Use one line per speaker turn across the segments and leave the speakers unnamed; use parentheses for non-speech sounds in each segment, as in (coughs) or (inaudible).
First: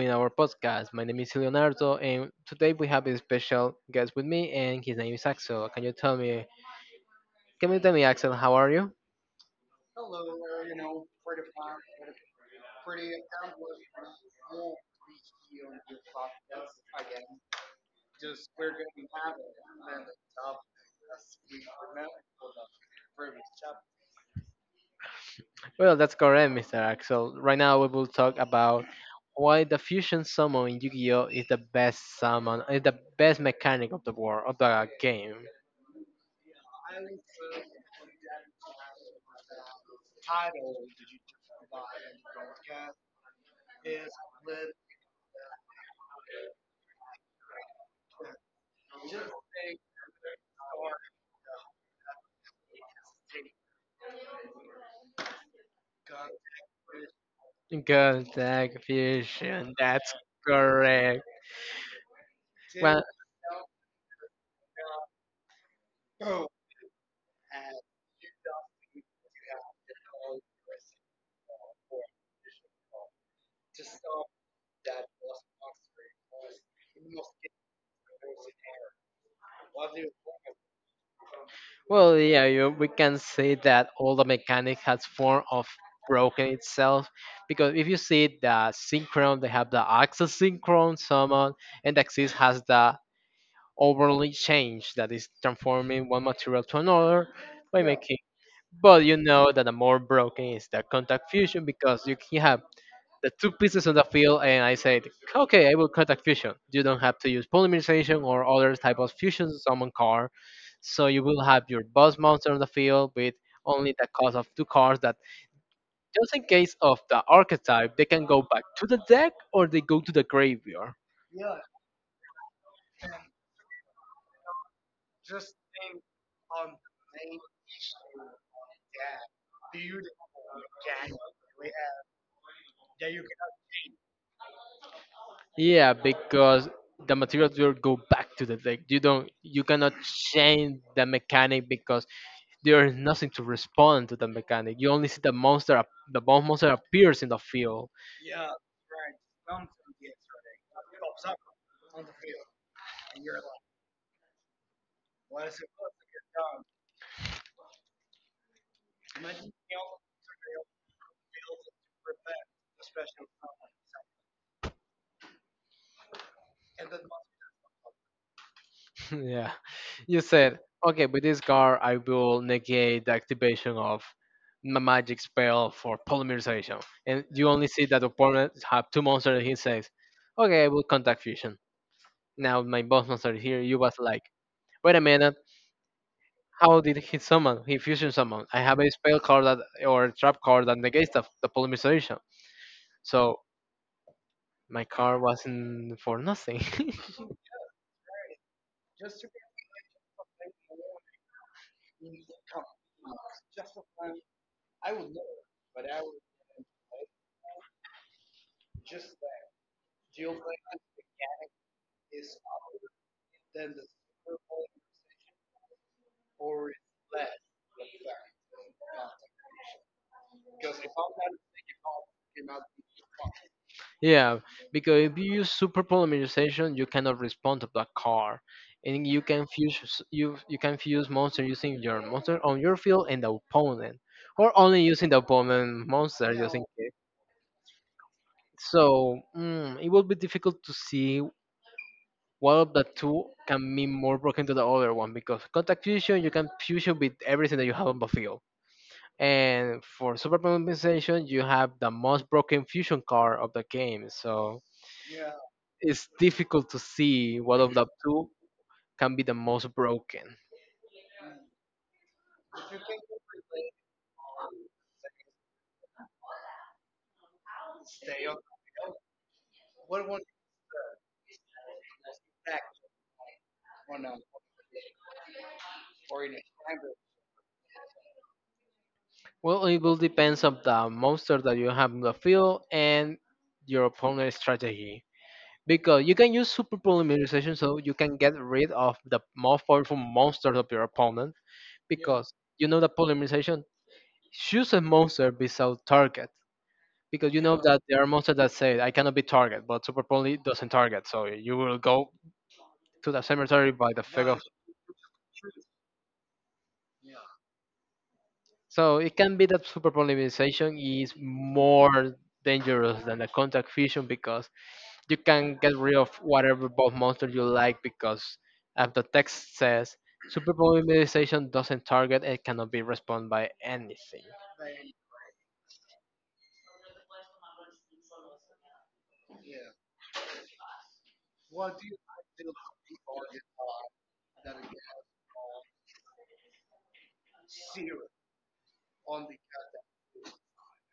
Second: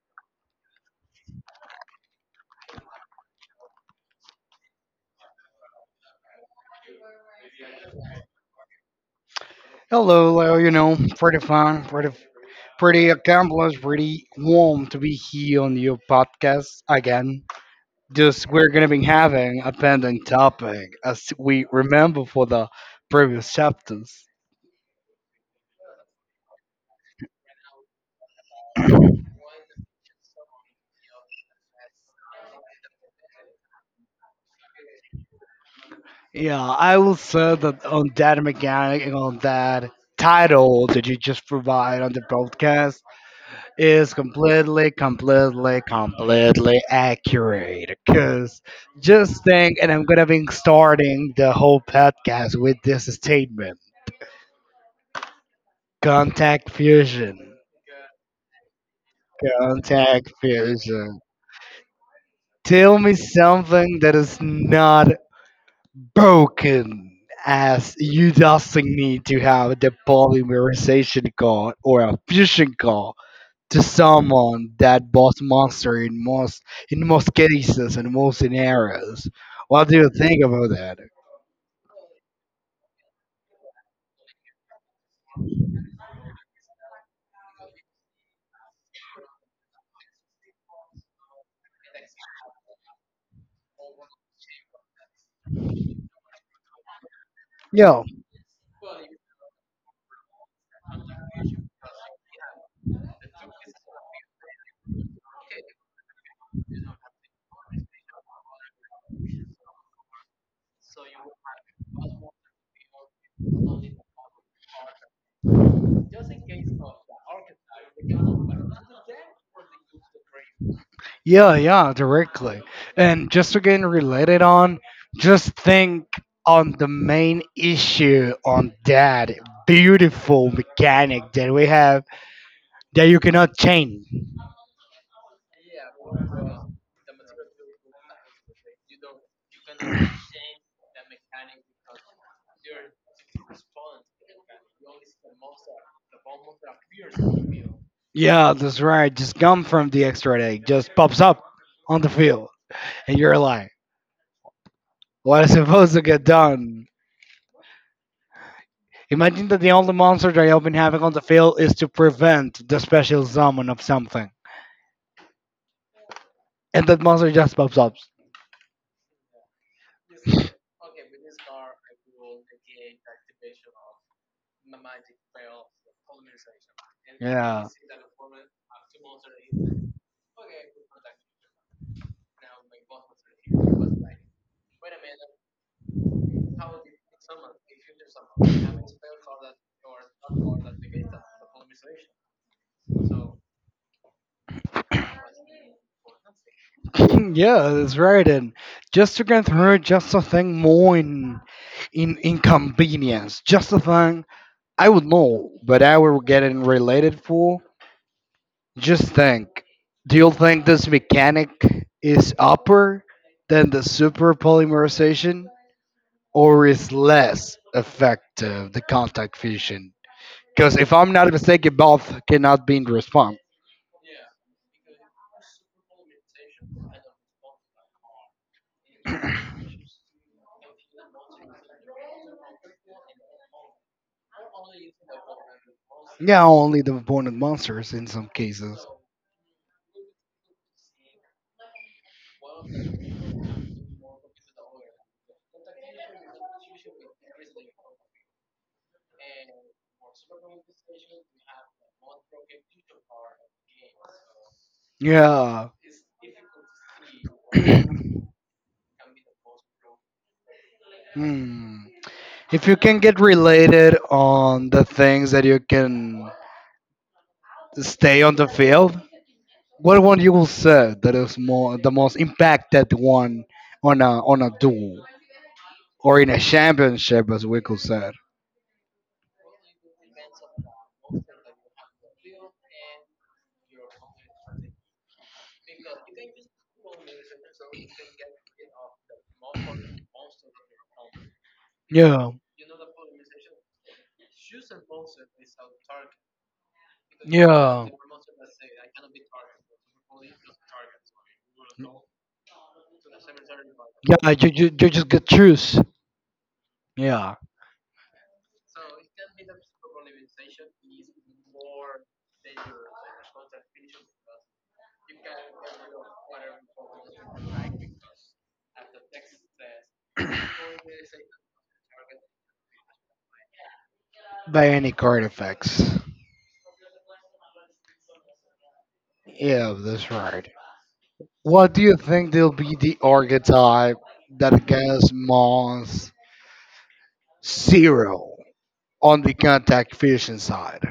in our podcast. My name is Leonardo, and today we have a special guest with me, and his name is Axel. Can you tell me? Can you tell me, Axel, how are you?
Hello, Leo. Pretty fun, pretty accomplished, pretty warm to be here on your podcast again. Just we're gonna be having a pending topic as we remember for the previous chapters.
Well, that's correct, Mr. Axel. Right now, we will talk about why the fusion summon in Yu-Gi-Oh is the best summon, is the best mechanic of the war of the game.
Yeah, I will say that on that mechanic and on that title that you just provide on the podcast, is completely, completely, completely accurate. Because just think, and I'm going to be starting the whole podcast with this statement Contact Fusion.
Good tech fusion. That's
Contact Fusion.
correct.
Tell
Well,
me something that is not broken, as you just need to have the polymerization gun or a fusion gun to summon that boss monster in most cases and most scenarios. What do you think about that?
Yeah, we can say that all the mechanic has form of broken itself, because if you see the synchron, they have the axis synchron summon, and the axis has the overly change that is transforming one material to another by
Yeah,
making. But you know that the more broken is the contact fusion, because you can have the two pieces on the field and I said, okay, I will contact fusion. You don't have to use polymerization or other type of fusion to summon car. So you will have your boss monster on the field with only the cost of two cards that just in case of the archetype, they can go back to the deck or they go to the graveyard.
yeah, yeah, directly. And just to get related on, just think on the main issue on that beautiful mechanic that we have that you cannot change.
Yeah, because the materials will go back to the deck. You cannot change the mechanic because there is nothing to respond to the mechanic. You only see the the boss monster appears in the field.
Yeah, that's right. Just come from the extra deck, just pops up on the field, and you're like, what is supposed to get done? Imagine that the only monster that you've been having on the field is to prevent the special summon of something, and that monster just pops up.
(laughs) yeah. You said, okay, with this card, I will negate the activation of my magic spell for polymerization. And you only
Yeah.
see that opponent
(coughs)
have two monsters. He says, okay, I will contact fusion. Now my boss monster here, you was like, wait a minute. How did he summon? He fusion summon. I have a spell card that, or a trap card that negates the polymerization. So my card wasn't for nothing. (laughs)
(clears throat) yeah, that's right. And just to get through just a thing more in, inconvenience, just a thing I would know, but I will get it related for. Just think, do you think this mechanic is upper than the super polymerization? Or is less effective the contact fusion? Because if I'm not mistaken, both cannot be in respawn.
Yeah, because if you use super polymerization, you cannot respond to black car, and you can you can fuse monster using your monster on your field and the opponent, or only using the opponent monster
Yeah,
using
only
it.
the opponent monsters in some cases.
So it will be difficult to see what of the two can be more broken to the other one, because contact fusion you can fusion with everything that you have on the field. And for super polymerization, you have the most broken fusion card of the game. So
Yeah.
it's difficult to see what of the two can be the most broken.
Hmm. If you can get related on the things that you can stay on the field, what one you will say that is more the most impacted one on a duel or in a championship, as we could say.
Well, it will depends on the monster that you have in the field and your opponent's strategy. Because you can use super polymerization so you can get rid of the most powerful monsters of your opponent. Because
Yeah.
you know that polymerization chooses a monster without target. Because you know that
Yeah.
there are monsters that say I cannot be target, but super poly doesn't target, so you will go to the cemetery by the
Yeah,
figure.
you just get choose. Yeah,
So it can be that superpolymerization is more dangerous than the contact fusion, because you can get rid of whatever both monster you like, because as the text says, superpolymerization doesn't target and cannot be responded by anything.
by any card effects. Yeah, that's right. What do you think will be the archetype that gets Mons zero on the contact fusion side?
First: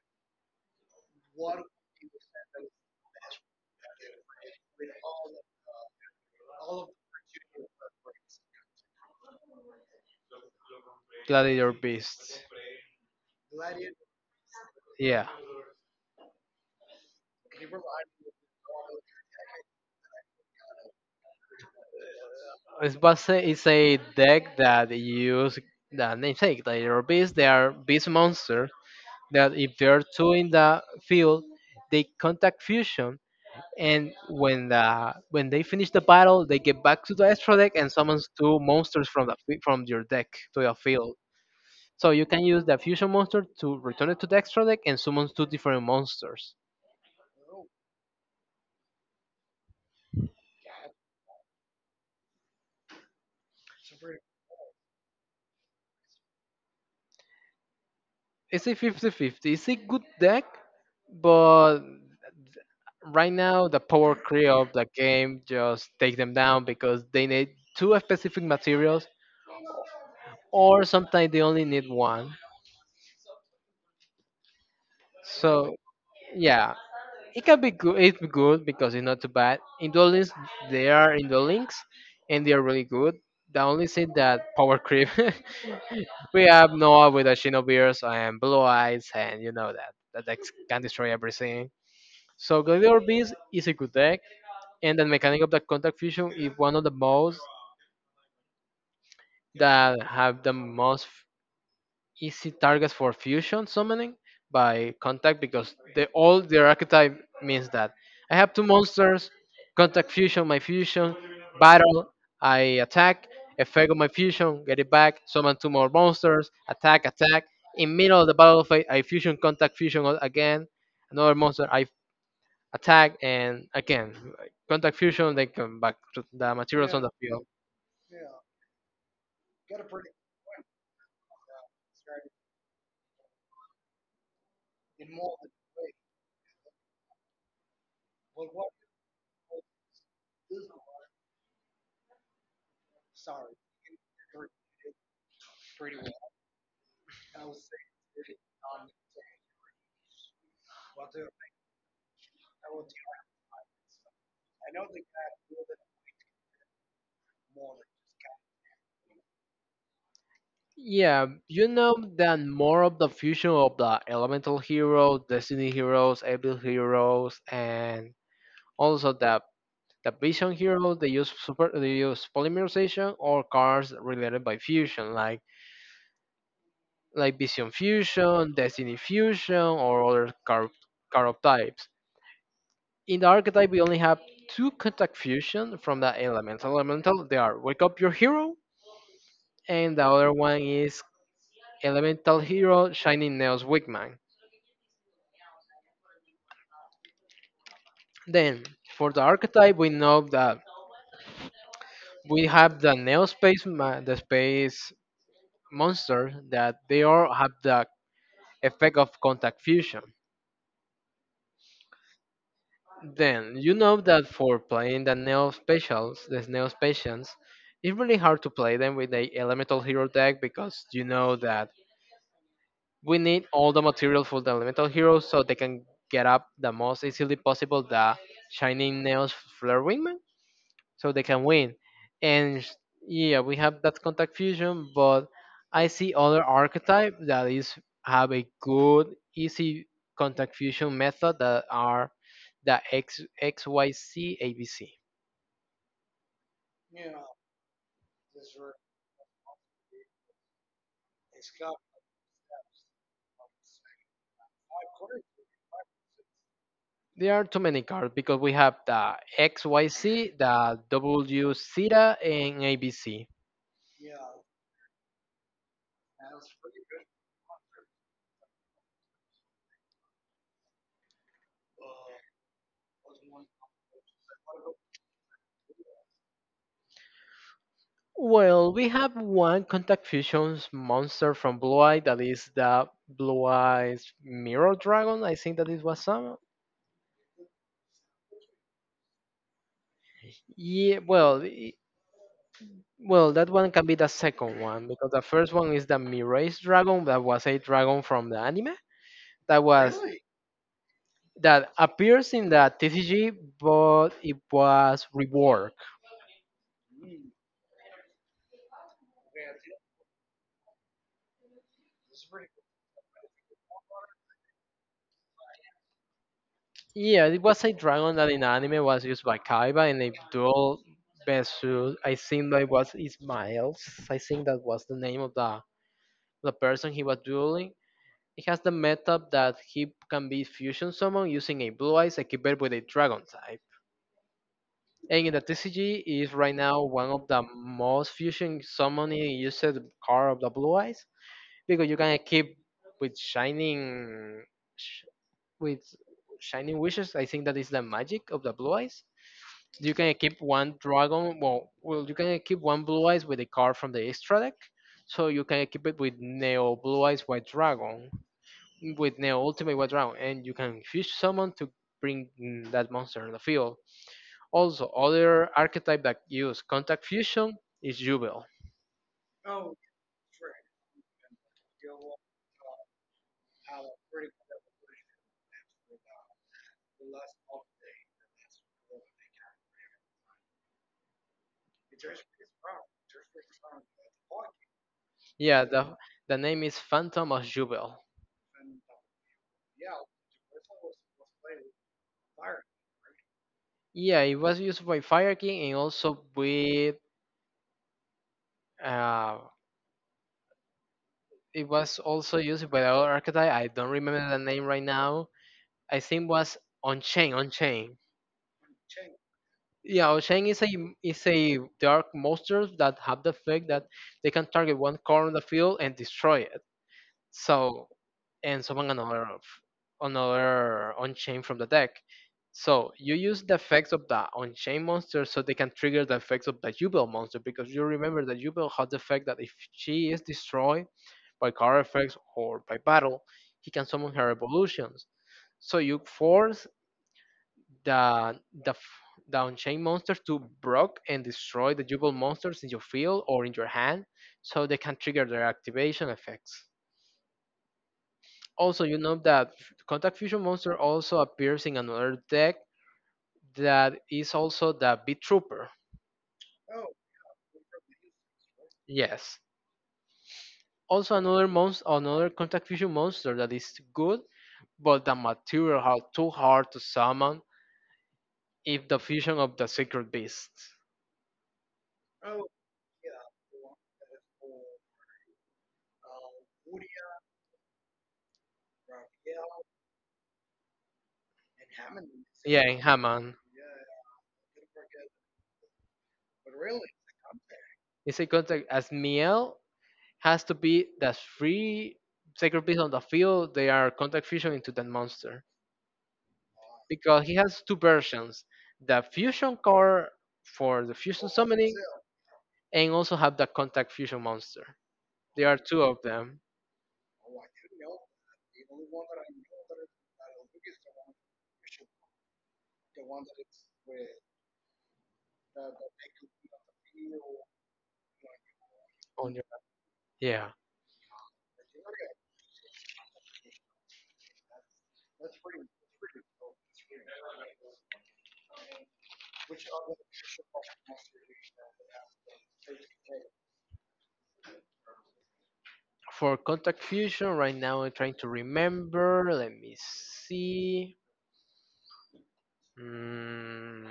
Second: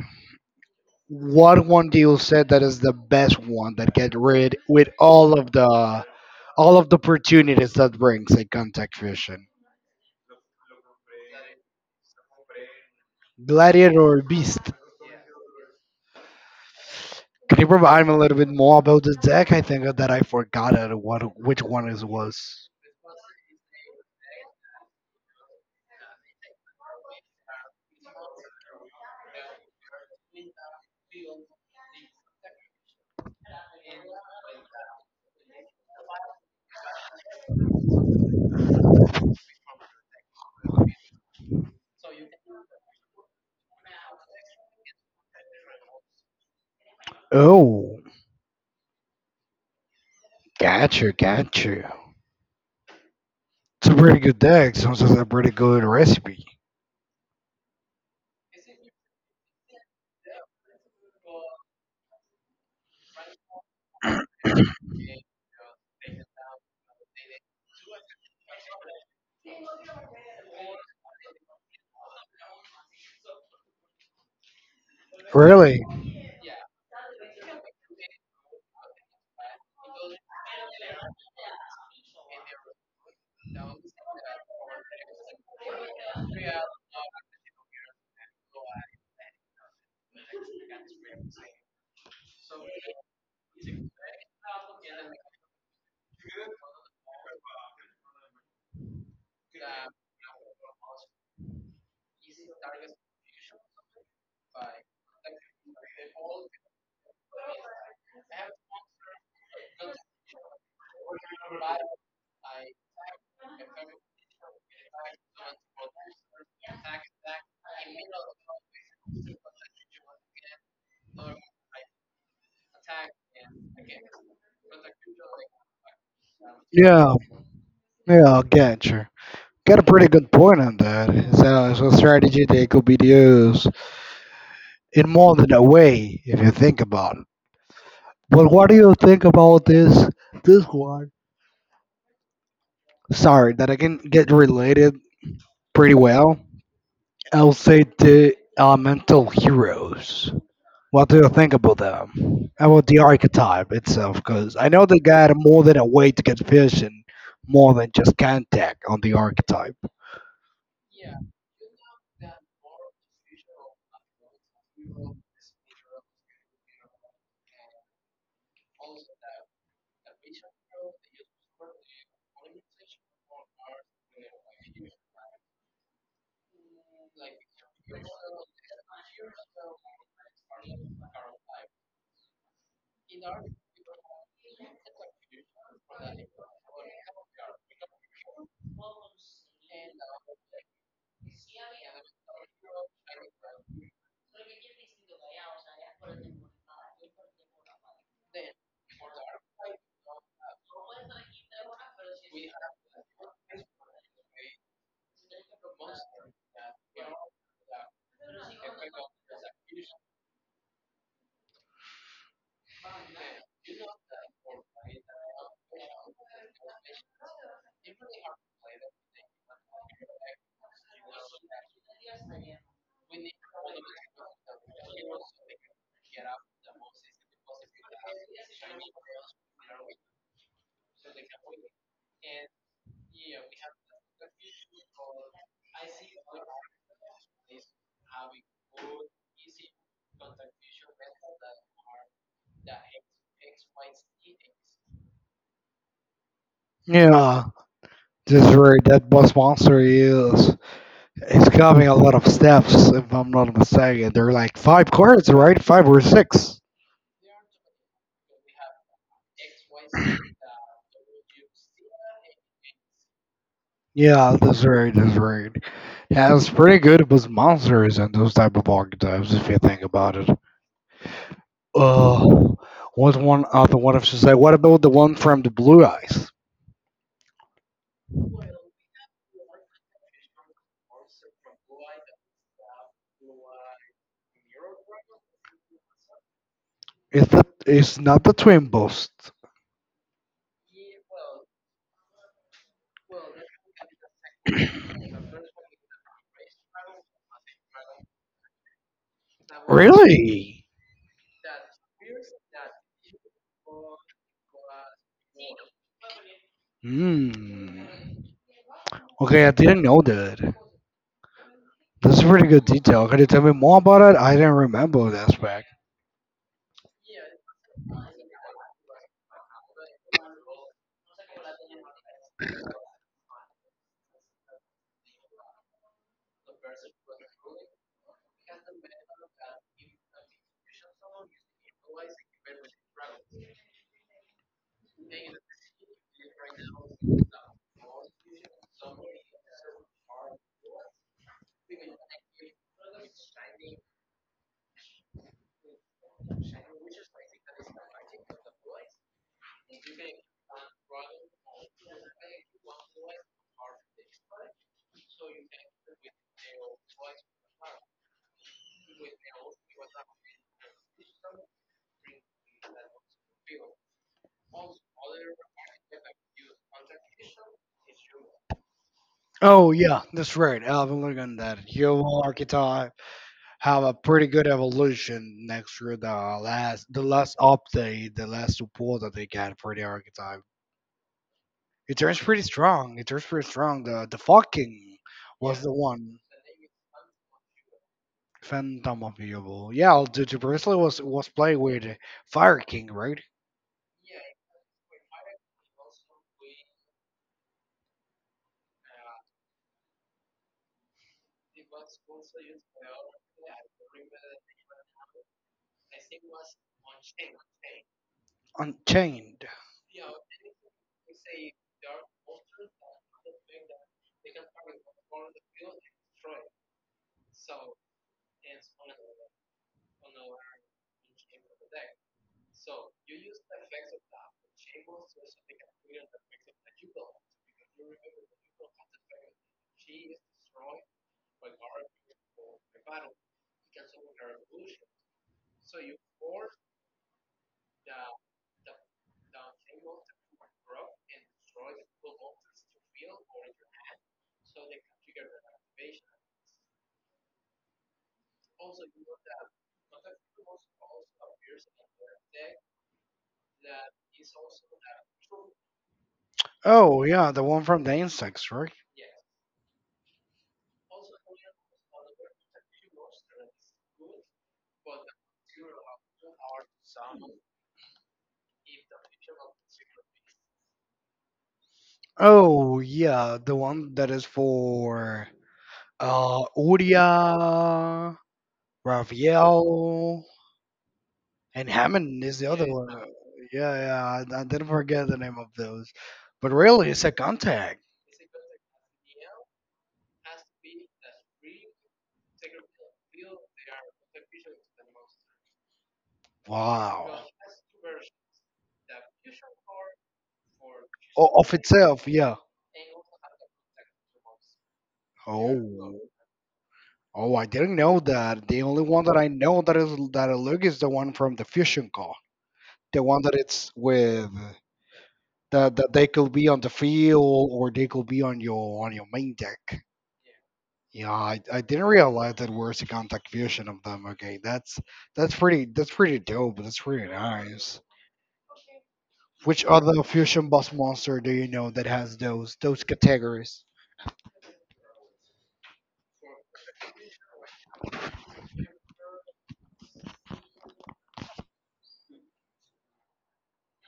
What one do you say that is the best one that get rid with all of the opportunities that brings a contact fusion?
Gladiator Beasts.
Gladiator or Beast?
Yeah.
Can you provide me a little bit more about the deck? I think that I forgot it, what which one it was.
It's, it's a deck that use the namesake, Gladiator Beasts. They are beast monsters that if there are two in the field, they contact fusion, and when they finish the battle, they get back to the extra deck and summons two monsters from from your deck to your field. So you can use the fusion monster to return it to the extra deck and summon two different monsters.
Oh, gotcha, gotcha. It's a pretty good deck. Sounds like a pretty good recipe.
It's a 50-50. It's a good deck, but right now the power creep of the game just take them down because they need two specific materials or sometimes they only need one. So
Really?
yeah, it can be good. It's good because it's not too bad. Indoor links, they are indoor links, and they are really good. The only thing that power creep. (laughs) we have Noah with the Shinobeers and Blue Eyes, and you know that that deck can destroy everything. So Gladiator Beast is a good deck, and the mechanic of the contact fusion is one of the most that have the most easy targets for fusion summoning by contact because they all their archetype means that. I have two monsters, contact fusion, my fusion, battle, I attack, effect of my fusion, get it back, summon two more monsters, attack, attack. In middle of the battle phase, I fusion, again, another monster, I attack and again, contact fusion, they come back to the materials on the
Yeah,
field.
yeah, gotcha. Got a pretty good point on that. It's a strategy that could be used in more than a way if you think about it. But what do you think about this one? Sorry, that I can get related pretty well. I'll say the elemental heroes. What do you think about them? About the archetype itself? Because I know they got more than a way to get vision, more than just contact on the archetype.
Yeah, you know that more of the fusion of the elemental heroes, destiny heroes, evil heroes, and also the vision heroes. They use polymerization or cards related by fusion, like vision fusion, destiny fusion, or other card types. In the archetype, we only have two contact fusion from the elemental. Elemental they are wake up your hero, and the other one is elemental hero shining neos wigman. Then, for the archetype, we know that we have the Neospace, the space monster, that they all have the effect of contact fusion. Then, you know that for playing the Neospatians, it's really hard to play them with the Elemental Hero deck because you know that we need all the material for the Elemental Heroes so they can get up the most easily possible the Shining nails Flare Wingman, so they can win. And yeah, we have that contact fusion, but I see other archetype that is have a good easy contact fusion method that are the XYZ ABC.
Yeah, this very that boss monster is it's coming a lot of steps. If I'm not mistaken, they're like five cards, right? Five or six.
There are too many cards because we have the XYC, the W Zeta, and ABC.
Yeah, that's right. That's right. Yeah, it's pretty good with monsters and those type of archetypes if you think about it. Uh, what's one other one? If you say, what about the one from the Blue Eyes?
Well, we have one contact fusions monster from Blue Eye that is the Blue Eye's Mirror Dragon. I think that it was some.
It's not the twin boost.
Yeah, well, well, that one can be the second one because the first one is the Mirage Dragon. That was a dragon from the anime that was
Really?
that appears in the TCG, but it was reworked.
Hmm. Okay, I didn't know that. That's a pretty good detail. Could you tell me more about it? I didn't remember that aspect.
Yeah, it was a dragon that in the anime was used by Kaiba in a duel versus. I think that was Ismael's. I think that was the name of the person he was dueling. It has the method that he can be fusion summon using a blue eyes equipped with a dragon. And in the TCG is right now one of the most fusion summoning used card of the Blue Eyes because you can keep with sh- with shining wishes. I think that is the magic of the Blue Eyes. You can keep one dragon. You can keep one Blue Eyes with a card from the extra deck, so you can keep it with Neo Blue Eyes White Dragon with Neo Ultimate White Dragon, and you can fish summon to bring that monster on the field. Also, other archetype that use contact fusion is Jubel.
Oh yeah, that's right. I've been looking at that. Your archetype have a pretty good evolution next to the last update, the last support that they got for the archetype. It turns pretty strong. It turns pretty strong. The fucking
Yeah,
was the one.
the name is Phantom of Jubel.
Phantom of the Opal. Yeah, the bracelet was played with Fire King, right?
Yeah, it was used by Fire King and also with uh, it was also used by the other archetype. I don't remember the name right now. I think was Unchained. Unchained.
Unchained.
Yeah, Unchained is a dark monster that have the effect that they can target one card on the field and destroy it. So, and summon another Unchained from the deck. So you use the effects of the Unchained monster so they can trigger the effects of the Jubel monster because you remember that Jubel has the effect that if she is destroyed by card effects or by battle, he can summon her evolutions. So you force the the f- the Unchained monsters to block and destroy the Jubel monsters in your field or in your hand so they can trigger their activation effects. Also, you know that Contact Fusion Monster also appears in another deck that is also the Beat Trooper.
Oh yeah, the one from the insects, right?
Yes. Also another monster, another Contact Fusion Monster that is good, but the material are too hard to summon if the fusion of the Secret Beast.
Oh yeah, the one that is for Uria, Raphael, and Hammond is the
Yeah,
other
in
one.
Haman.
Yeah, yeah, I didn't forget the name of those. But really, it's a contact.
It's a contact as Miel has to be the 3 Sacred Beasts on the field. They are contact fusion into that monster,
Wow.
because he has two versions, the fusion core for the fusion
Of
summoning,
itself, yeah.
and also have the contact fusion monster. There are two
Oh.
of them
Oh, I didn't know that. The only one that I know that is that I look is the one from the fusion car, the one that it's with that they could be on the field or they could be on your
on
main
your.
deck.
Yeah,
Yeah, I didn't realize that was a contact fusion of them. Okay, that's pretty dope. That's pretty nice. Which other fusion boss monster do you know that has those categories?
for contact fusion right now I'm trying to remember, let me see. Mm,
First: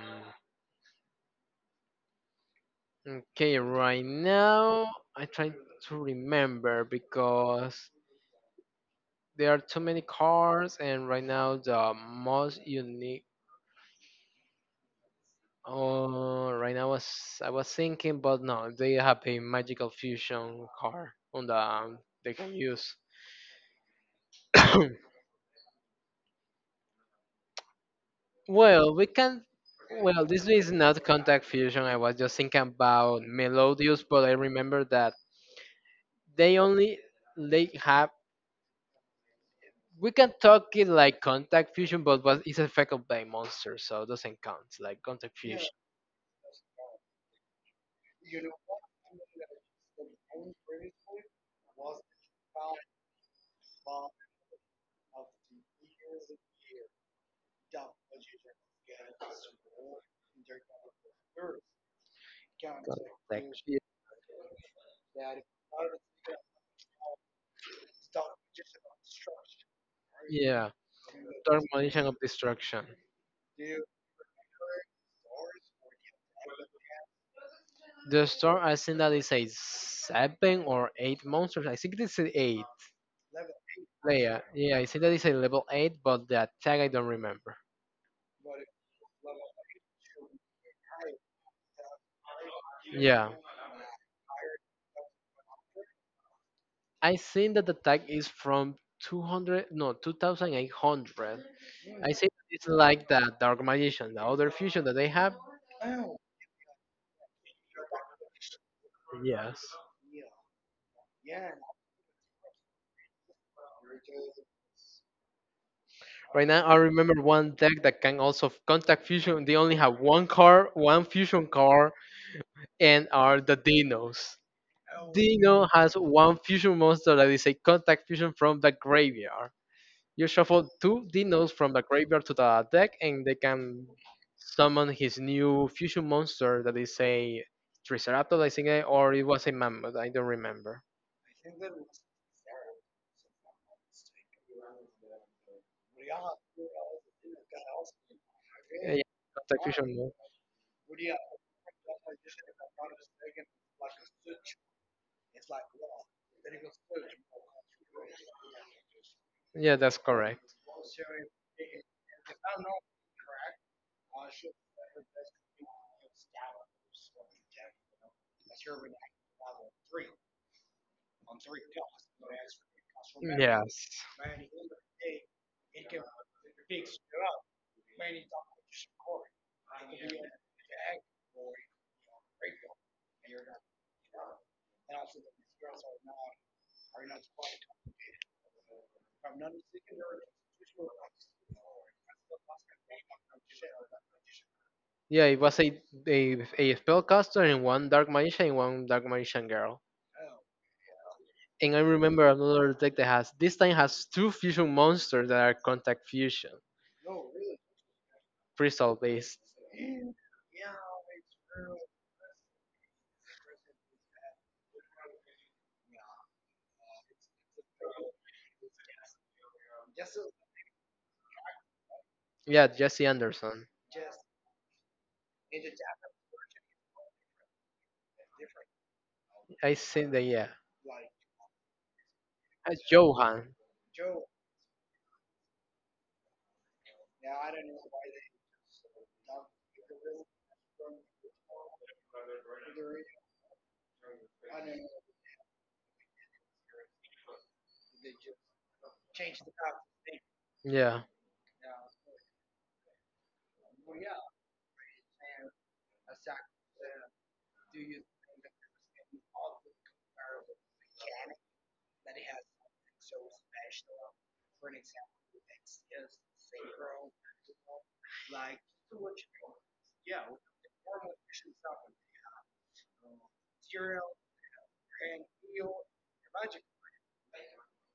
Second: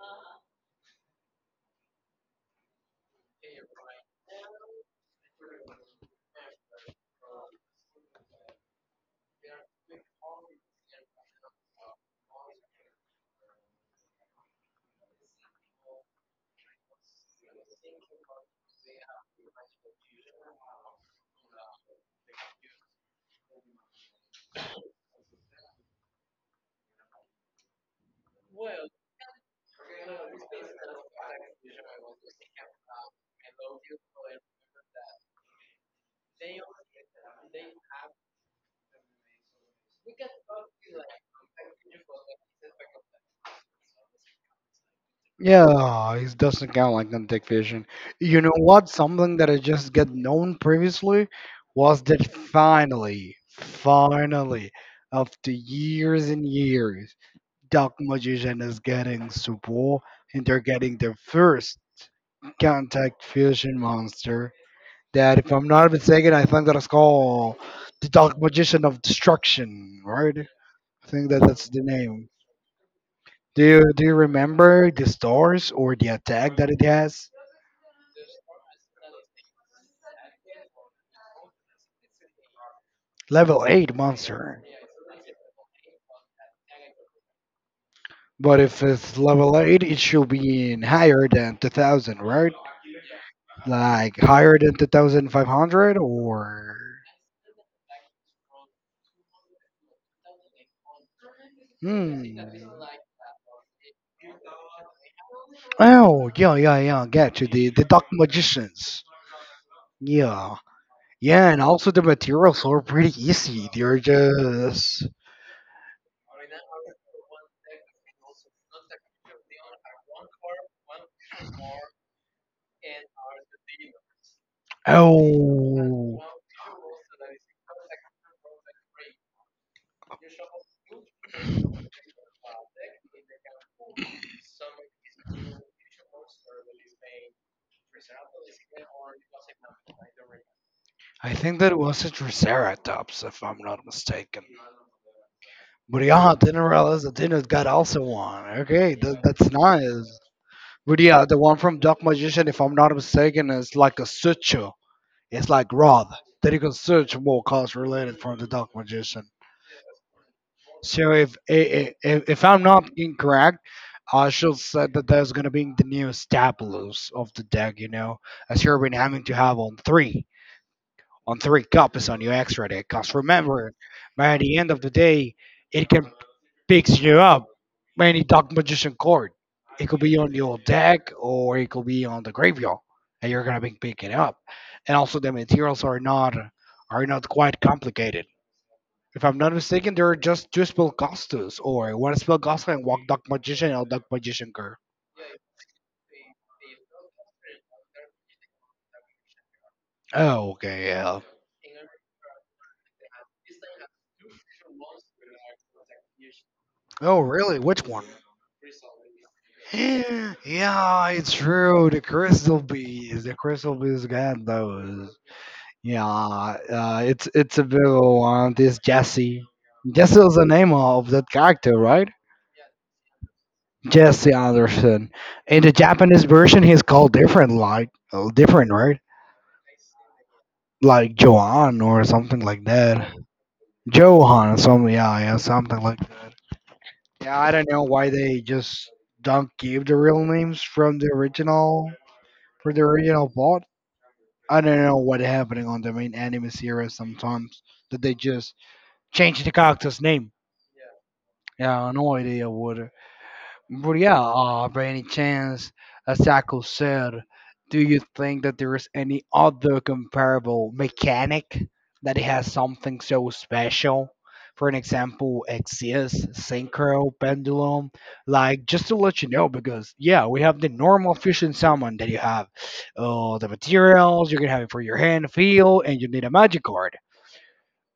okay right now I'm trying to remember because there are too many cards and right now the most unique. Oh, right now I was thinking, but no, they have a magical fusion car on the they can use. (coughs) Well, we can. Well, this is not contact fusion. I was just thinking about Melodius, but I remember that they only they have. We can talk it like contact fusion, but was it's affected by monster, so it doesn't count. Like contact fusion,
Yeah, it doesn't count like non-tech vision. You know what? Something that I just get known previously was that finally, finally, after years and years, Dark Magician is getting support and they're getting their first contact
like yeah,
fusion monster. That, if I'm not mistaken, I think that is called the Dark Magician of Destruction, right? I
yeah,
think that
Dark
that's the
Magician of
name.
Destruction.
Do you remember the stores or the attack that it has?
The storm. I think that is a seven or eight monsters. I think it's an eight
Level eight
player.
monster.
Yeah, I think that is a level 8, but the attack I don't remember.
But if it's level eight, it should be in higher than 2,000, right?
Yeah,
Like higher than 2,500 or
I think that the attack is from 200, no, 2,800. I
hmm.
think it's like the Dark Magician, the other fusion that they have.
Oh yeah yeah yeah. Get you the dark magicians.
Yes.
Yeah. Yeah, and also the materials are pretty easy. They're just.
Right now, I remember one deck that can also contact fusion. They only have one card, one fusion card, and are the Dinos. Dino has
Oh,
one fusion monster that is a contact fusion from the graveyard. You shuffle two Dinos from the graveyard to the deck, and they can summon his new fusion monster that is a Triceratops, I think, or it was a Mammoth, I don't remember.
I think that was a Triceratops, if I'm not mistaken. But yeah, didn't realize that Dino's got also one. Okay,
Yeah, yeah,
that's
contact fusion mon-
nice. But yeah, the one from Dark Magician, if I'm not mistaken, is like a suture. It's like rod that you can search more cards related from the Dark Magician.
yeah, that's correct.
So if I'm not incorrect, I should say that there's gonna be the new Stabulos of the deck. You know, as you've been having to have on three. On three copies on your extra deck. Because remember,
Yes.
by the end of the day, it can picks you up any Dark Magician card. It could be on your deck or it could be on the graveyard, and you're gonna be picking it up. And also, the materials are not quite complicated. If I'm not mistaken, there are just two spell costos, or one spell cost and one Dark Magician or Dark Magician card.
Yeah, it was a, a spellcaster and one Dark Magician and one Dark Magician girl.
Oh, okay, yeah.
And I remember another deck that has this time has two fusion monsters that are contact fusion,
Oh, really? Which one?
crystal based.
(gasps) Yeah, it's true. The crystal bees. The crystal bees got those. Yeah, it's a big old one. This Jesse. Jesse is the name of that character, right?
Yeah, Jesse Anderson.
Jesse Anderson. In the Japanese version, he's called different, like different, right?
I think that yeah.
Like Johan or something like
That's
that.
Johan.
Johan, or something. Yeah, yeah, something like that. Yeah, I don't know why they just don't give the real names from the original for the original plot. I don't know what happening on the main anime series sometimes that they just change the character's name.
Yeah.
Yeah, I have no idea what but yeah, by any chance, as Taco said, do you think that there is any other comparable mechanic that it has something so special? For an example, Exis, Synchro, Pendulum. Like, just to let you know, because yeah, we have the normal fusion summon that you have the materials, you're gonna have it for your hand, feel, and you need a magic card.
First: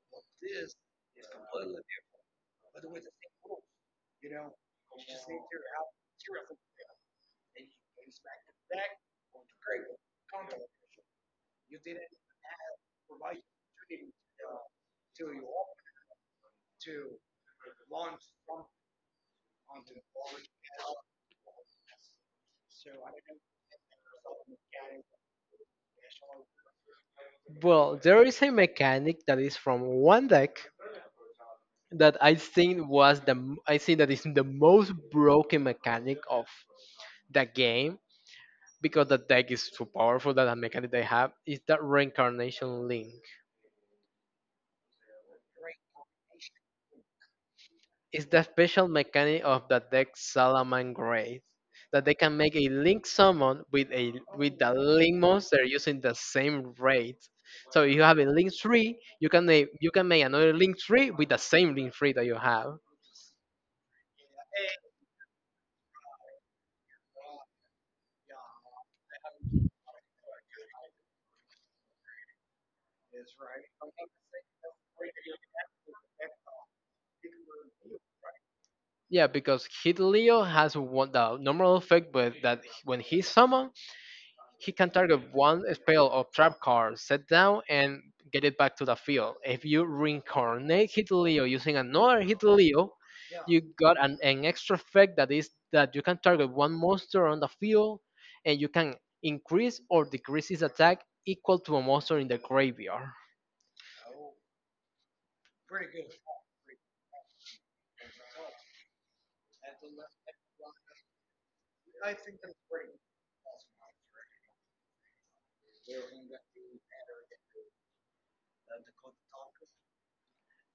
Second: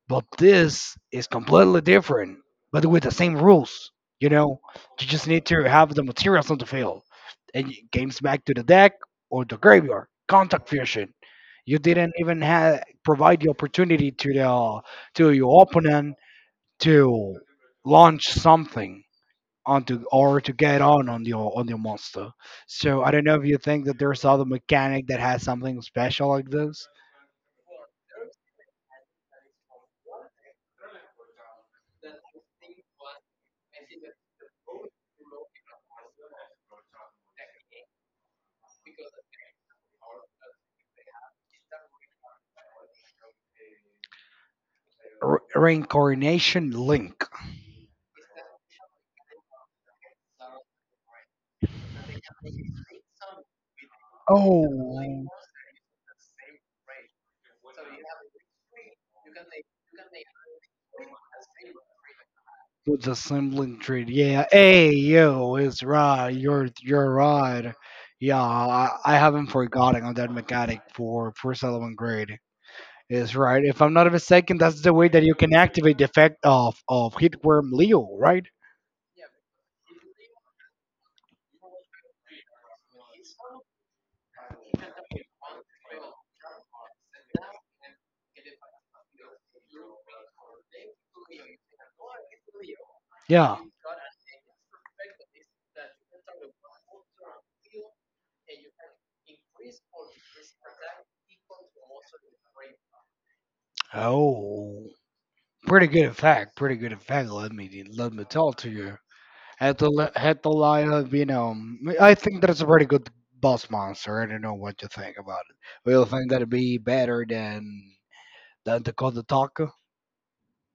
But this is completely different, but with the same rules. You know, you just need to have the materials on the field, and games back to the deck or the graveyard. Contact fusion. You didn't even provide the opportunity to your opponent to launch something onto or to get on your monster. So I don't know if you think that there's other mechanic that has something special like this.
Well, there is a mechanic that is from one deck that I think I think that is the most broken mechanic of the game because the deck is too powerful that the mechanic they have is that reincarnation link.
Reincarnation link.
Is the special mechanic of the deck Salaman Grace that they can make a link summon with the link
Oh.
monster using the same rate. So if you have a link 3, you can make another link 3 with the same link 3 that you have.
With the Sundling trade, yeah. Hey, yo, it's Rod. You're Rod. Yeah, I haven't forgotten on that mechanic for Solomon Grade. Is right. If I'm not mistaken, that's the way that you can activate the effect of Hitworm Leo, right?
Yeah, because Hit Leo has one, the normal effect, but that when he summon, he can target one spell of trap card, set down, and get it back to the field. If you reincarnate Hit Leo using another Hit Leo,
Yeah.
you got an extra effect that is that you can target one monster on the field and you can increase or decrease its attack equal to a monster in the graveyard.
Oh, pretty good effect. Pretty good effect. Let me tell to you. Hetalia Venom. I think that's a pretty good boss monster. I don't know what you think about it. Do you think that'd be better than Dakota Taco?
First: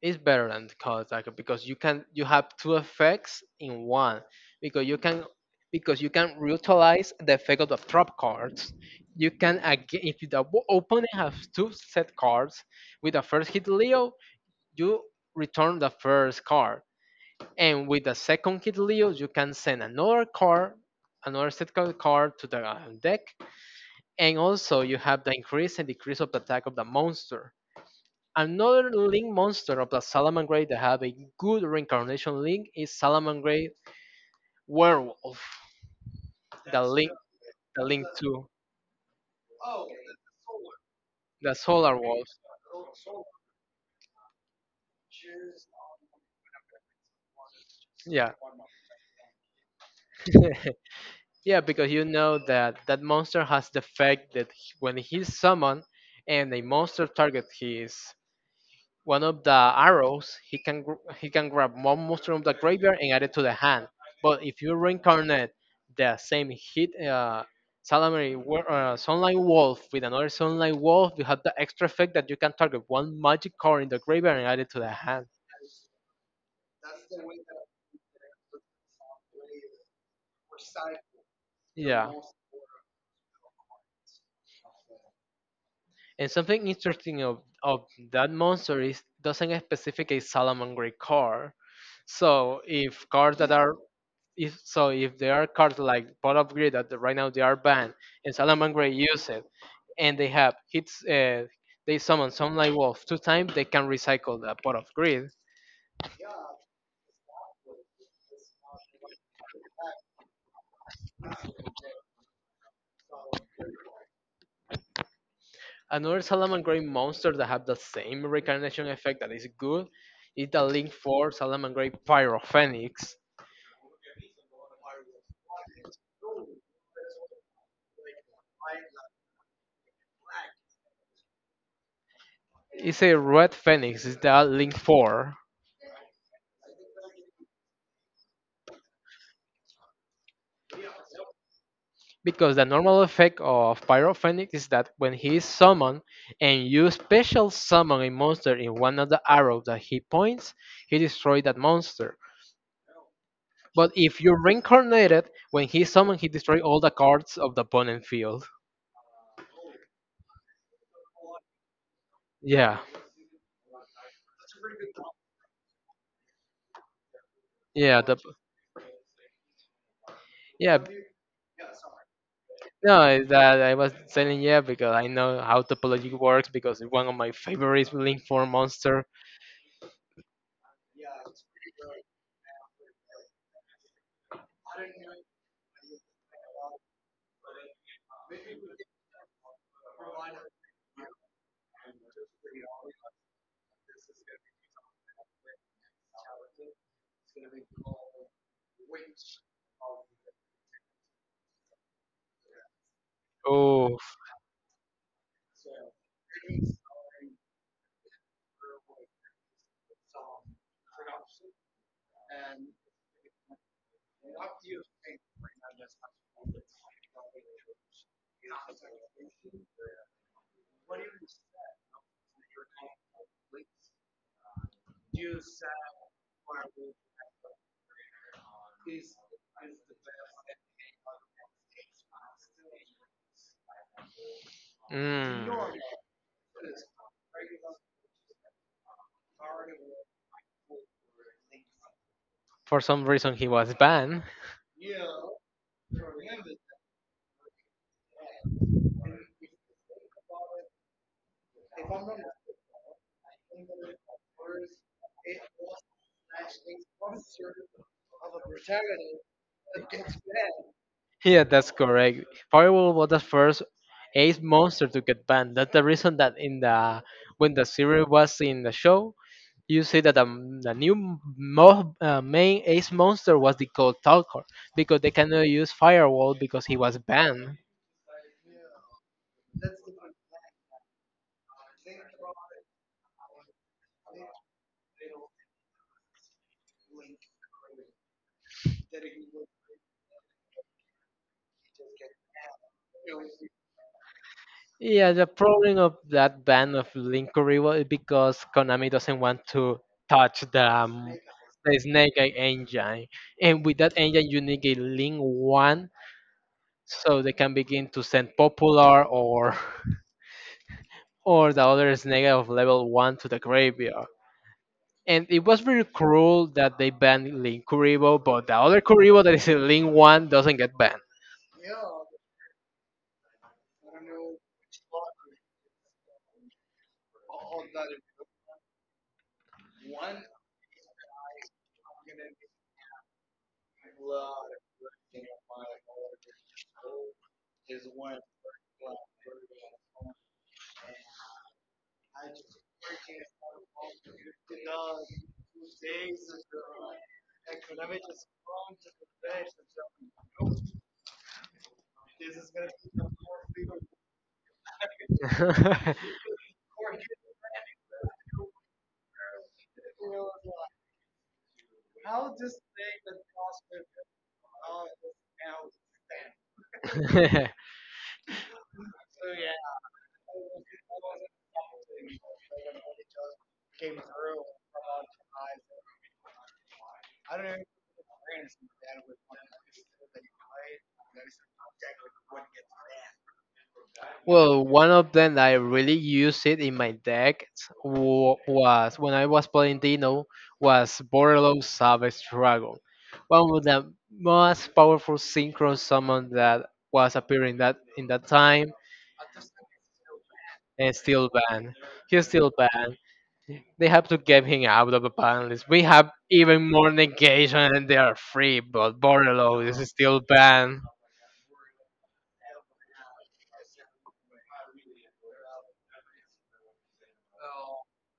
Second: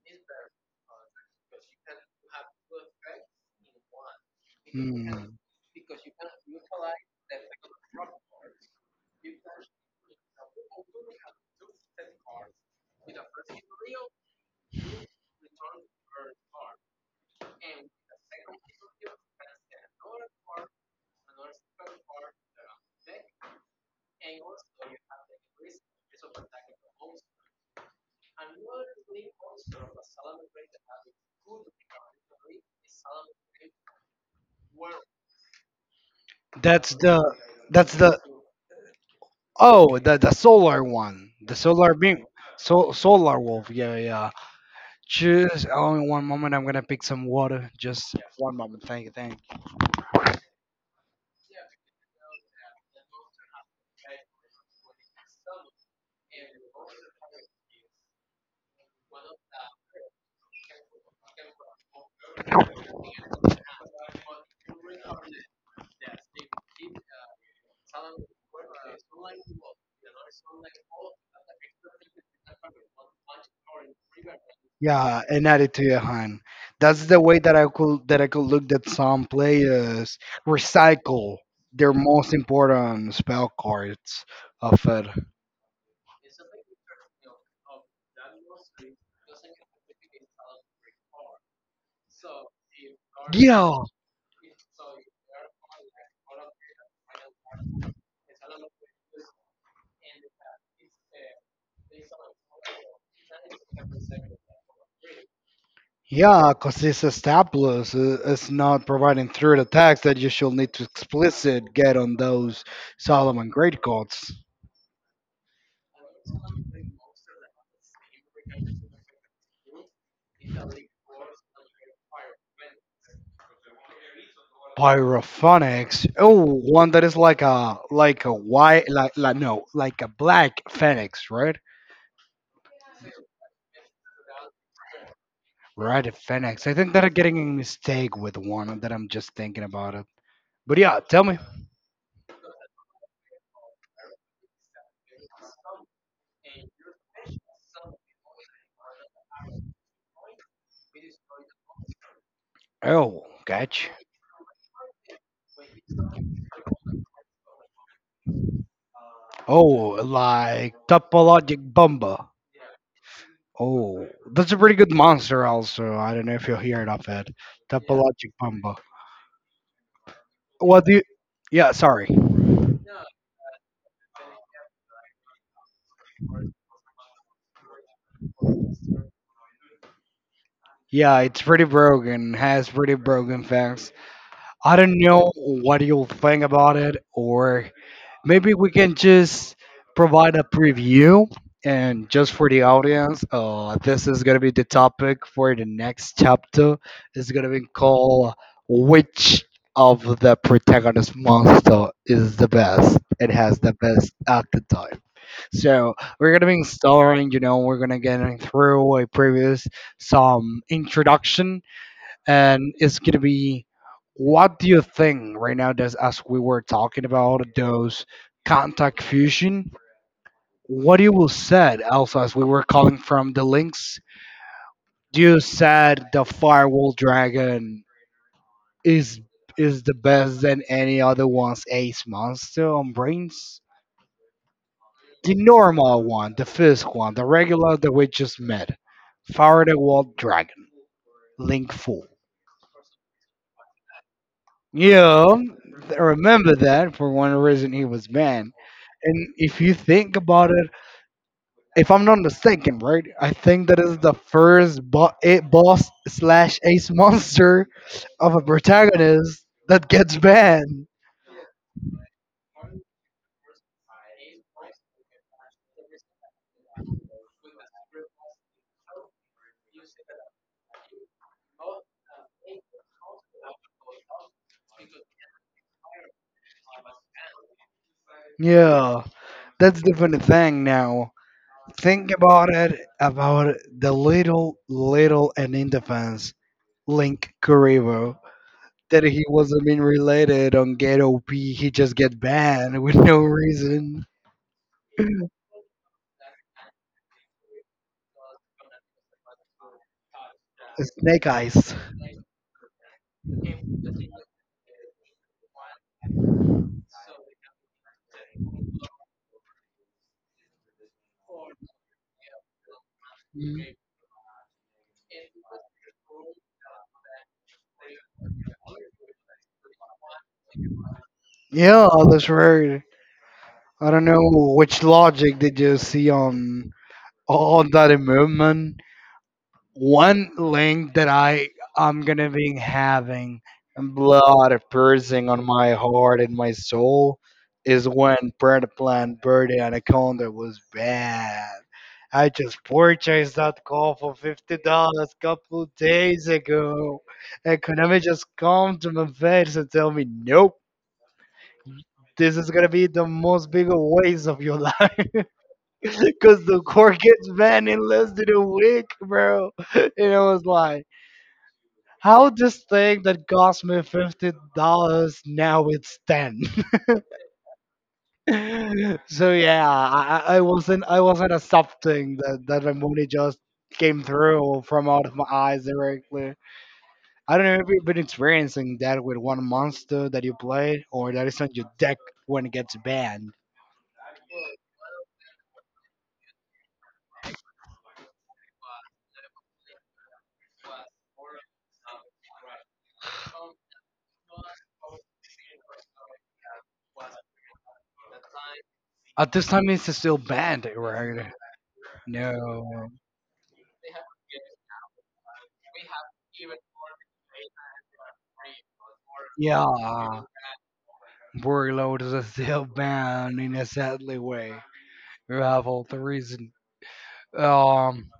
It's better than the color attacker because you have two effects in one because you can
Hmm.
because you can utilize the effect of the trap cards. You can again if the opponent has two set cards with the first Hit Leo, you return the first card, and with the second Hit Leo, you can send another card, another set card to the deck, and also you have the increase and decrease of the attack of the monster. Another link monster of the Salamangreat that have a good reincarnation link is Salamangreat Werewolf. The
That's
link,
the
the
that's
link
the
to
the solar one. The
the
solar
Solar
beam.
Wolf.
So solar wolf. Yeah, yeah. Choose only one moment. I'm gonna pick some water. Just
Yeah,
one moment. Thank you. Thank you.
(laughs) yeah, because you know that that monster has the fact that when he's summoned and a monster target his one of the arrows he can he can grab one monster from the graveyard and add it to the hand. But if you reincarnate the same Sunlight Wolf with another Sunlight Wolf, you have the extra effect that you can target one magic card in the graveyard and add it to the
Yeah,
hand.
and add it to your hand. That's the way that I could look that some players recycle their
Yeah.
most important spell cards of it.
And something interesting of that monster is doesn't specificate Salamangreat card. So if cards that
Yeah,
are so if there are cards like pot of greed that right now they are banned, and salamangre use it, and they have hits they summon sunlight wolf two times, they can recycle the pot of greed.
yeah, because this established is not providing through the text that you should need to explicit get on those Solomon Great cards.
Another salamangre monster that have the same reincarnation effect that is good is the link 4 Salamangre Pyro Phoenix.
Pyrophonics. Oh, one that is like a white like no like a black phoenix, right?
It's a red phoenix. It's the link 4
Right at Phoenix. I think that I'm getting a mistake with one that I'm just thinking about it. But yeah, tell me.
because the normal effect of Pyrophoenix is that when he is summoned and you special summon a monster in one of the arrows that he points, he destroys that monster.
Oh, gotcha.
But if you reincarnate it, when he summons, he destroys all the cards of the opponent field.
Oh, like Topologic Bomba.
Yeah,
Oh, that's a pretty good monster also. I don't know if you'll hear it of it.
yeah, the
Topologic Bomba.
yeah.
What do you... Yeah, sorry.
No, it's that I was saying yeah because I know how topology works because it's one of my favorites Link 4 monster.
Yeah, it's pretty broken. Has pretty broken things. I don't know what you'll think about it, or maybe we can just provide a preview and just for the audience, this is gonna be the topic for the next chapter. It's gonna be called which of the protagonist monster is the best? It has the
Oh,
best at the time. So we're gonna be starting, you know, we're gonna get through a previous some introduction, and it's gonna be what do you think right now that's as we were talking about those contact fusion, what you will said also as we were calling from the links, you said the firewall dragon is is the best than any other one's ace monster on brains,
mm.
the normal one, the first one, the regular that we just met, Faraday wall dragon, link 4.
For some reason he was banned.
Yeah, remember that for one reason he was banned. And if you think about it, if I'm not mistaken, right? I think that is the first boss slash ace monster of a protagonist that gets banned.
Yeah, that's correct. Firewall was the first ace monster to get banned. That's the reason that in the when the series was in the show, you see that the new main ace monster was the Cold Talker because they cannot use Firewall because he was banned.
Yeah, that's the funny thing now. Think about it about the little, little, and in defense Link Kuribo, that he wasn't being related on Ghetto P. He just get banned (laughs) with no reason.
Yeah, the problem of that ban of Linkuri was because Konami doesn't want to touch the, um,
Snake Eyes.
the Snake Eye engine, and with that engine you need a Link 1 so they can begin to send popular or (laughs) or the other snake of level 1 to the
Mhm.
graveyard. And it was very cruel that they banned Link Kuribo, but the other Kuribo that is in Link 1 doesn't get banned.
Yeah, that's right. I don't know which logic did you see on that movement. One link that I'm gonna be having blood piercing on my heart and my soul is when Bird Plan Bird Anaconda was bad. I just purchased that call for $50 a couple of days ago. And Konami just come to my face and tell me, nope, this is gonna be the most bigger waste of your life. (laughs)
(laughs)
Cause the core gets banned in less than a week, bro. (laughs) And I was like, how this thing that cost me $50 now it's ten. (laughs) So yeah, I wasn't I wasn't accepting that my money just came through from out of my eyes directly. I don't know if you've been experiencing that with one monster that you played or that is on your deck when it gets banned.
Well, one of them that I really used it in my deck was when I was playing Dino was Borderlord Savage Dragon, one of the most powerful synchro summon that was appearing that in that time
At this time, it's still banned,
and
right?
still banned. He's still
No.
banned. They have to get him out of the ban list. We have even more negation and they are free, but
Yeah,
Borderlord is still banned.
Warlord is still banned in a sadly way. You have all the reason. Um,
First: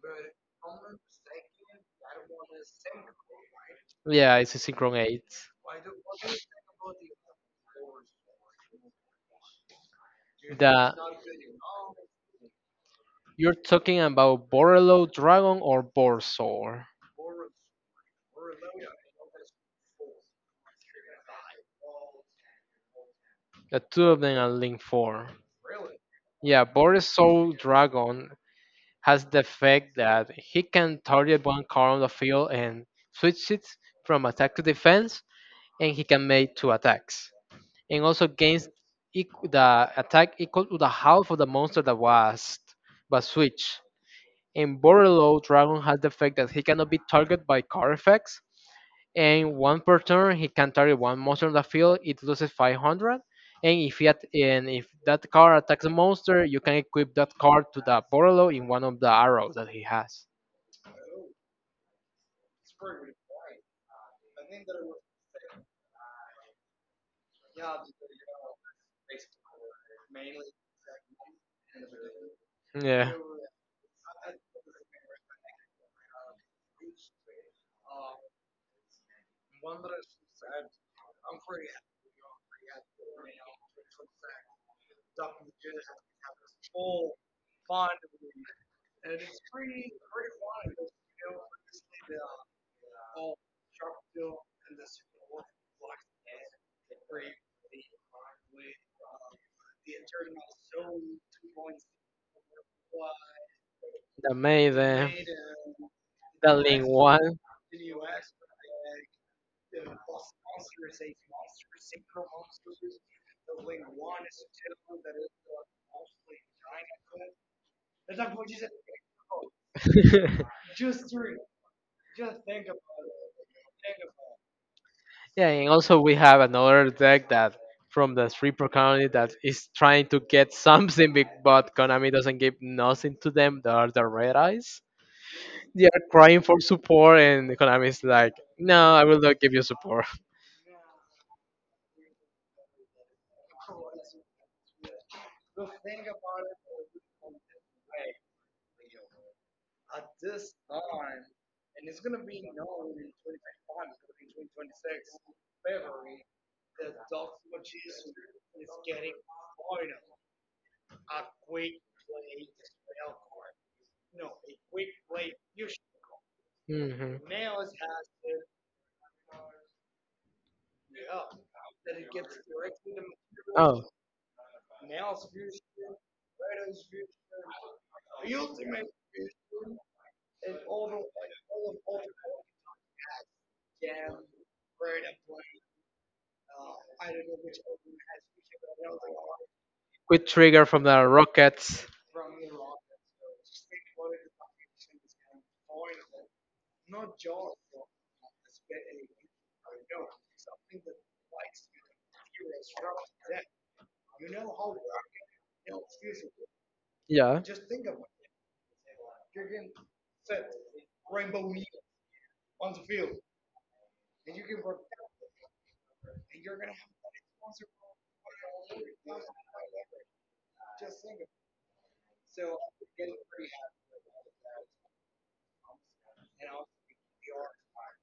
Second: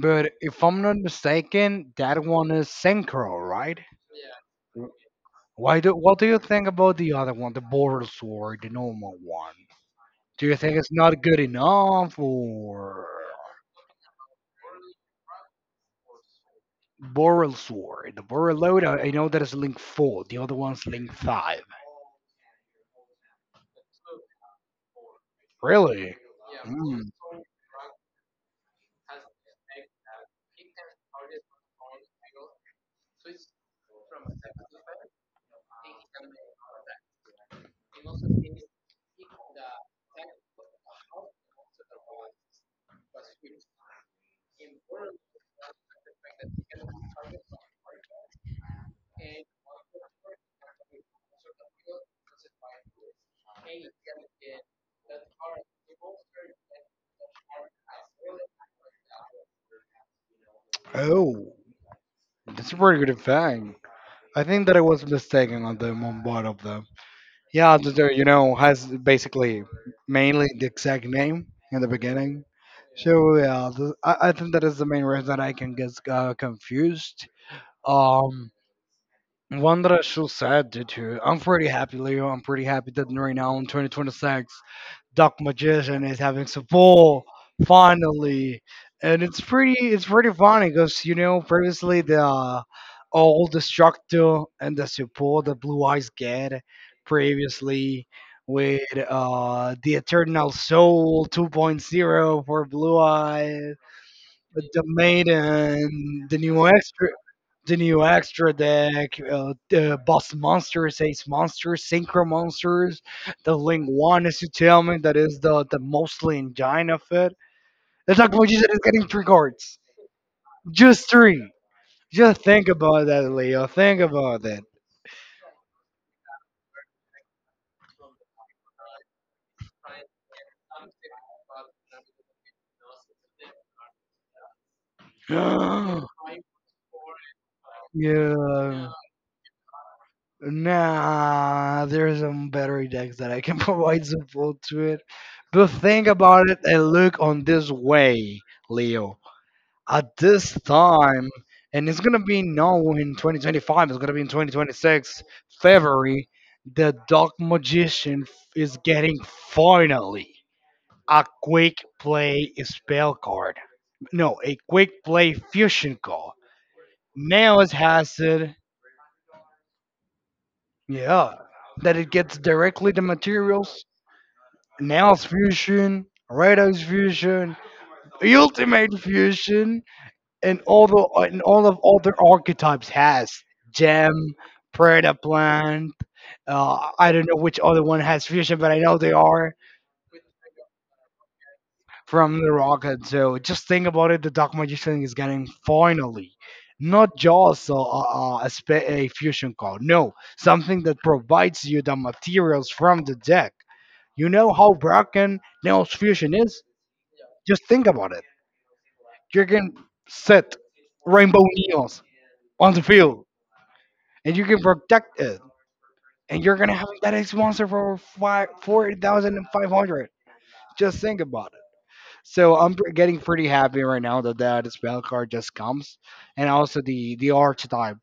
But if I'm not mistaken, that one is synchro, right?
Yeah, it's a Synchron 8.
Why do what do you think about the other one, the border sword, the normal one? Do you think it's
The,
not good enough, or
you're talking about Borderlord Dragon or Borzor.
Boral Sword? The Boral Load, I know that is Link 4, the other one's Link 5.
The two of them are Link 4.
Really?
Yeah,
Mm.
Borzor Dragon has the effect that he can target one card on the field and switch it from attack to defense, and he can make two attacks. And also gains the attack equal to the half of the monster that was switched. In Borrelo, Dragon has the effect that he cannot be targeted by card effects, and one per turn he can target one monster on the field. It loses 500, and if that card attacks a monster, you can equip that card to the Borrelo in one of the arrows that he has.
Oh, that's a pretty good thing. I think that I was mistaken on the on both of them. Yeah, you know, has basically mainly the exact name in the beginning.
Yeah,
So yeah, I think that is the main reason that I can get confused. Um, One that I should said due to, I'm pretty happy, Leo. I'm pretty happy that right now in 2026 Duck Magician is having some pull finally, and it's pretty funny because you know previously the old Destructo and the support that Blue Eyes get previously with the Eternal Soul 2.0 for Blue Eyes,
the
the
Maiden,
Maiden,
the Link one.
the new extra deck, the Boss Monsters, Ace Monsters, Synchro Monsters, the Link One, as you tell me, that is the mostly engine of it. It's like what you said, it's getting three cards.
(laughs)
Just three. Just think about that, Leo. Think about that.
Yeah, and also we have another deck that from the three pro County that is trying to get (laughs) something, big, but Konami doesn't give nothing to them. They are the red eyes. They are
(gasps)
crying for support, and Konami is like,
yeah.
"No, I will not give you support."
Nah, there's some battery decks that I can (laughs) provide support to it. But think about it and look on this way, Leo. At this time, and it's gonna be now in 2025. It's gonna be in 2026, February. The Dark Magician is getting finally a quick play spell card. No, a quick play fusion card.
(laughs) Hmm.
Now it has it. Yeah, that it gets directly the
Oh,
materials. Nails fusion, Rados fusion, Ultimate fusion, and all of all their archetypes has gem predator plant, I don't know which other one has fusion but I know they are
quick trigger from the rockets.
from the rocket. So just think about it, the dark magician is getting finally not just a fusion card, no, something that provides you the materials from the deck. You know how broken neos fusion is.
Yeah.
Just think about it, you can set rainbow neos on the field and you can protect it. And you're gonna have that X monster for 5, 4,500. Just think about it. So I'm getting pretty happy right now that that spell card just comes, and also the archetype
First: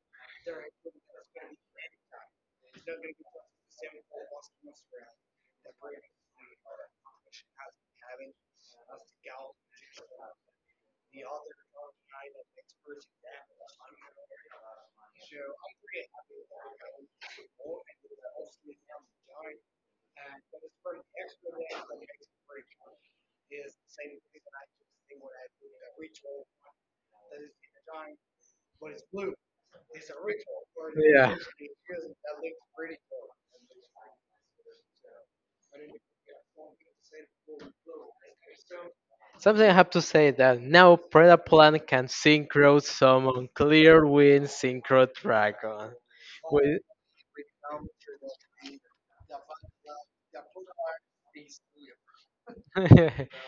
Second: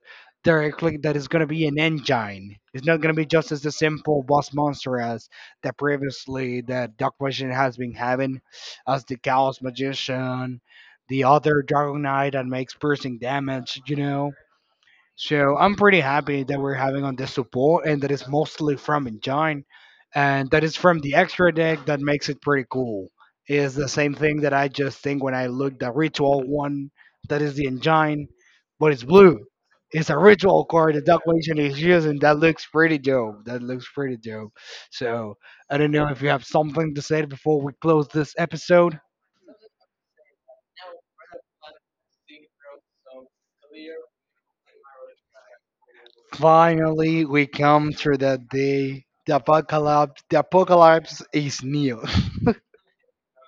directly that is gonna be an engine. It's not gonna be just as a simple boss monster as that previously that Dark Vision has been having, as the Chaos Magician, the other Dragon Knight that makes piercing damage. You know, so I'm pretty happy that we're having on this support, and that is mostly from Engine, and that is from the extra deck that makes it pretty cool. Is the same thing that I just think when I looked at Ritual one, that is the Engine, but it's blue. It's a ritual card that Duck
Yeah.
Nation is using. That looks pretty dope. That looks pretty dope. So I don't know if you have something to say before we close this episode.
Something I have to say that now Predaplan can synchro summon Clear Wind Synchro Dragon. With-
Finally, we come to the day. The apocalypse is near.
(laughs)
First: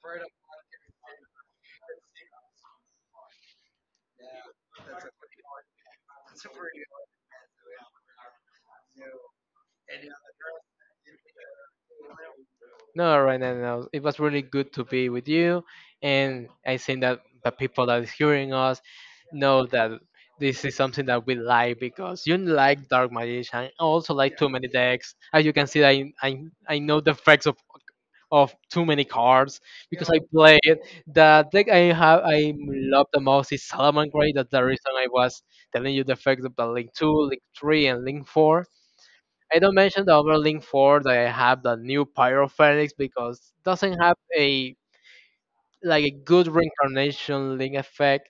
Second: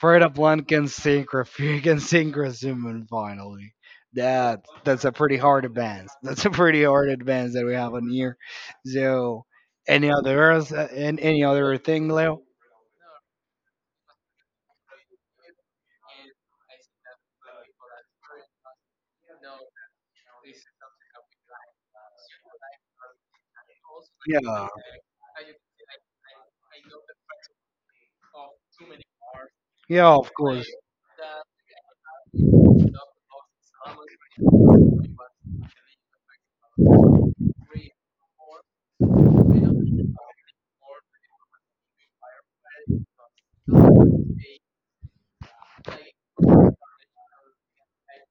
Freda Blunt can sing, Rafi (laughs) can sing Razuman finally. That that's a pretty hard advance. (laughs) That's a pretty hard advance that we have on here. So, any other any other thing, Leo?
no, right now, no. It was really good to be with you, and I think that the people that is hearing us know that this is something that we like because you like Dark Magician, I also like Too
Yeah,
Many Decks. As you can see, I know the facts of too many cards
yeah,
because I
of
play
course.
it. The deck I have I love the most is Salaman. That's the reason I was telling you the effects of the Link 2, Link 3, and Link 4. I don't mention the other Link 4 that I have the new Pyro Phoenix because doesn't have a like a good reincarnation link effect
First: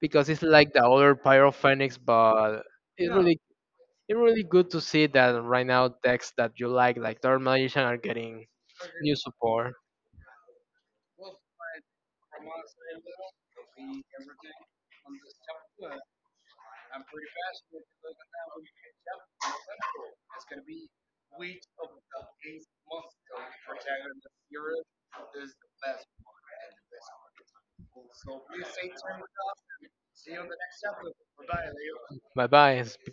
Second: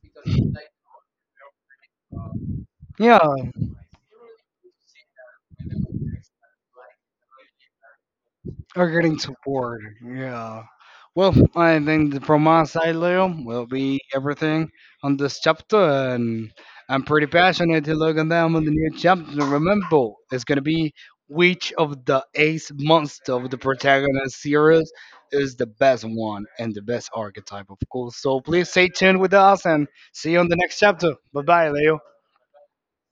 because it's like the other Pyro Phoenix, but it's yeah.
Yeah,
really it's really good to see that right now decks that you like Dark Magician, are getting
are
new
getting
support.
support. Yeah. Well, I think that from my side, Leo, will be everything on this chapter, and I'm pretty passionate to look at them on the new chapter. Remember, it's gonna be which of the ace monster of the protagonist series is the best one and the best archetype, of course. So please stay tuned with us and see you on the next chapter. Bye bye, Leo.
Bye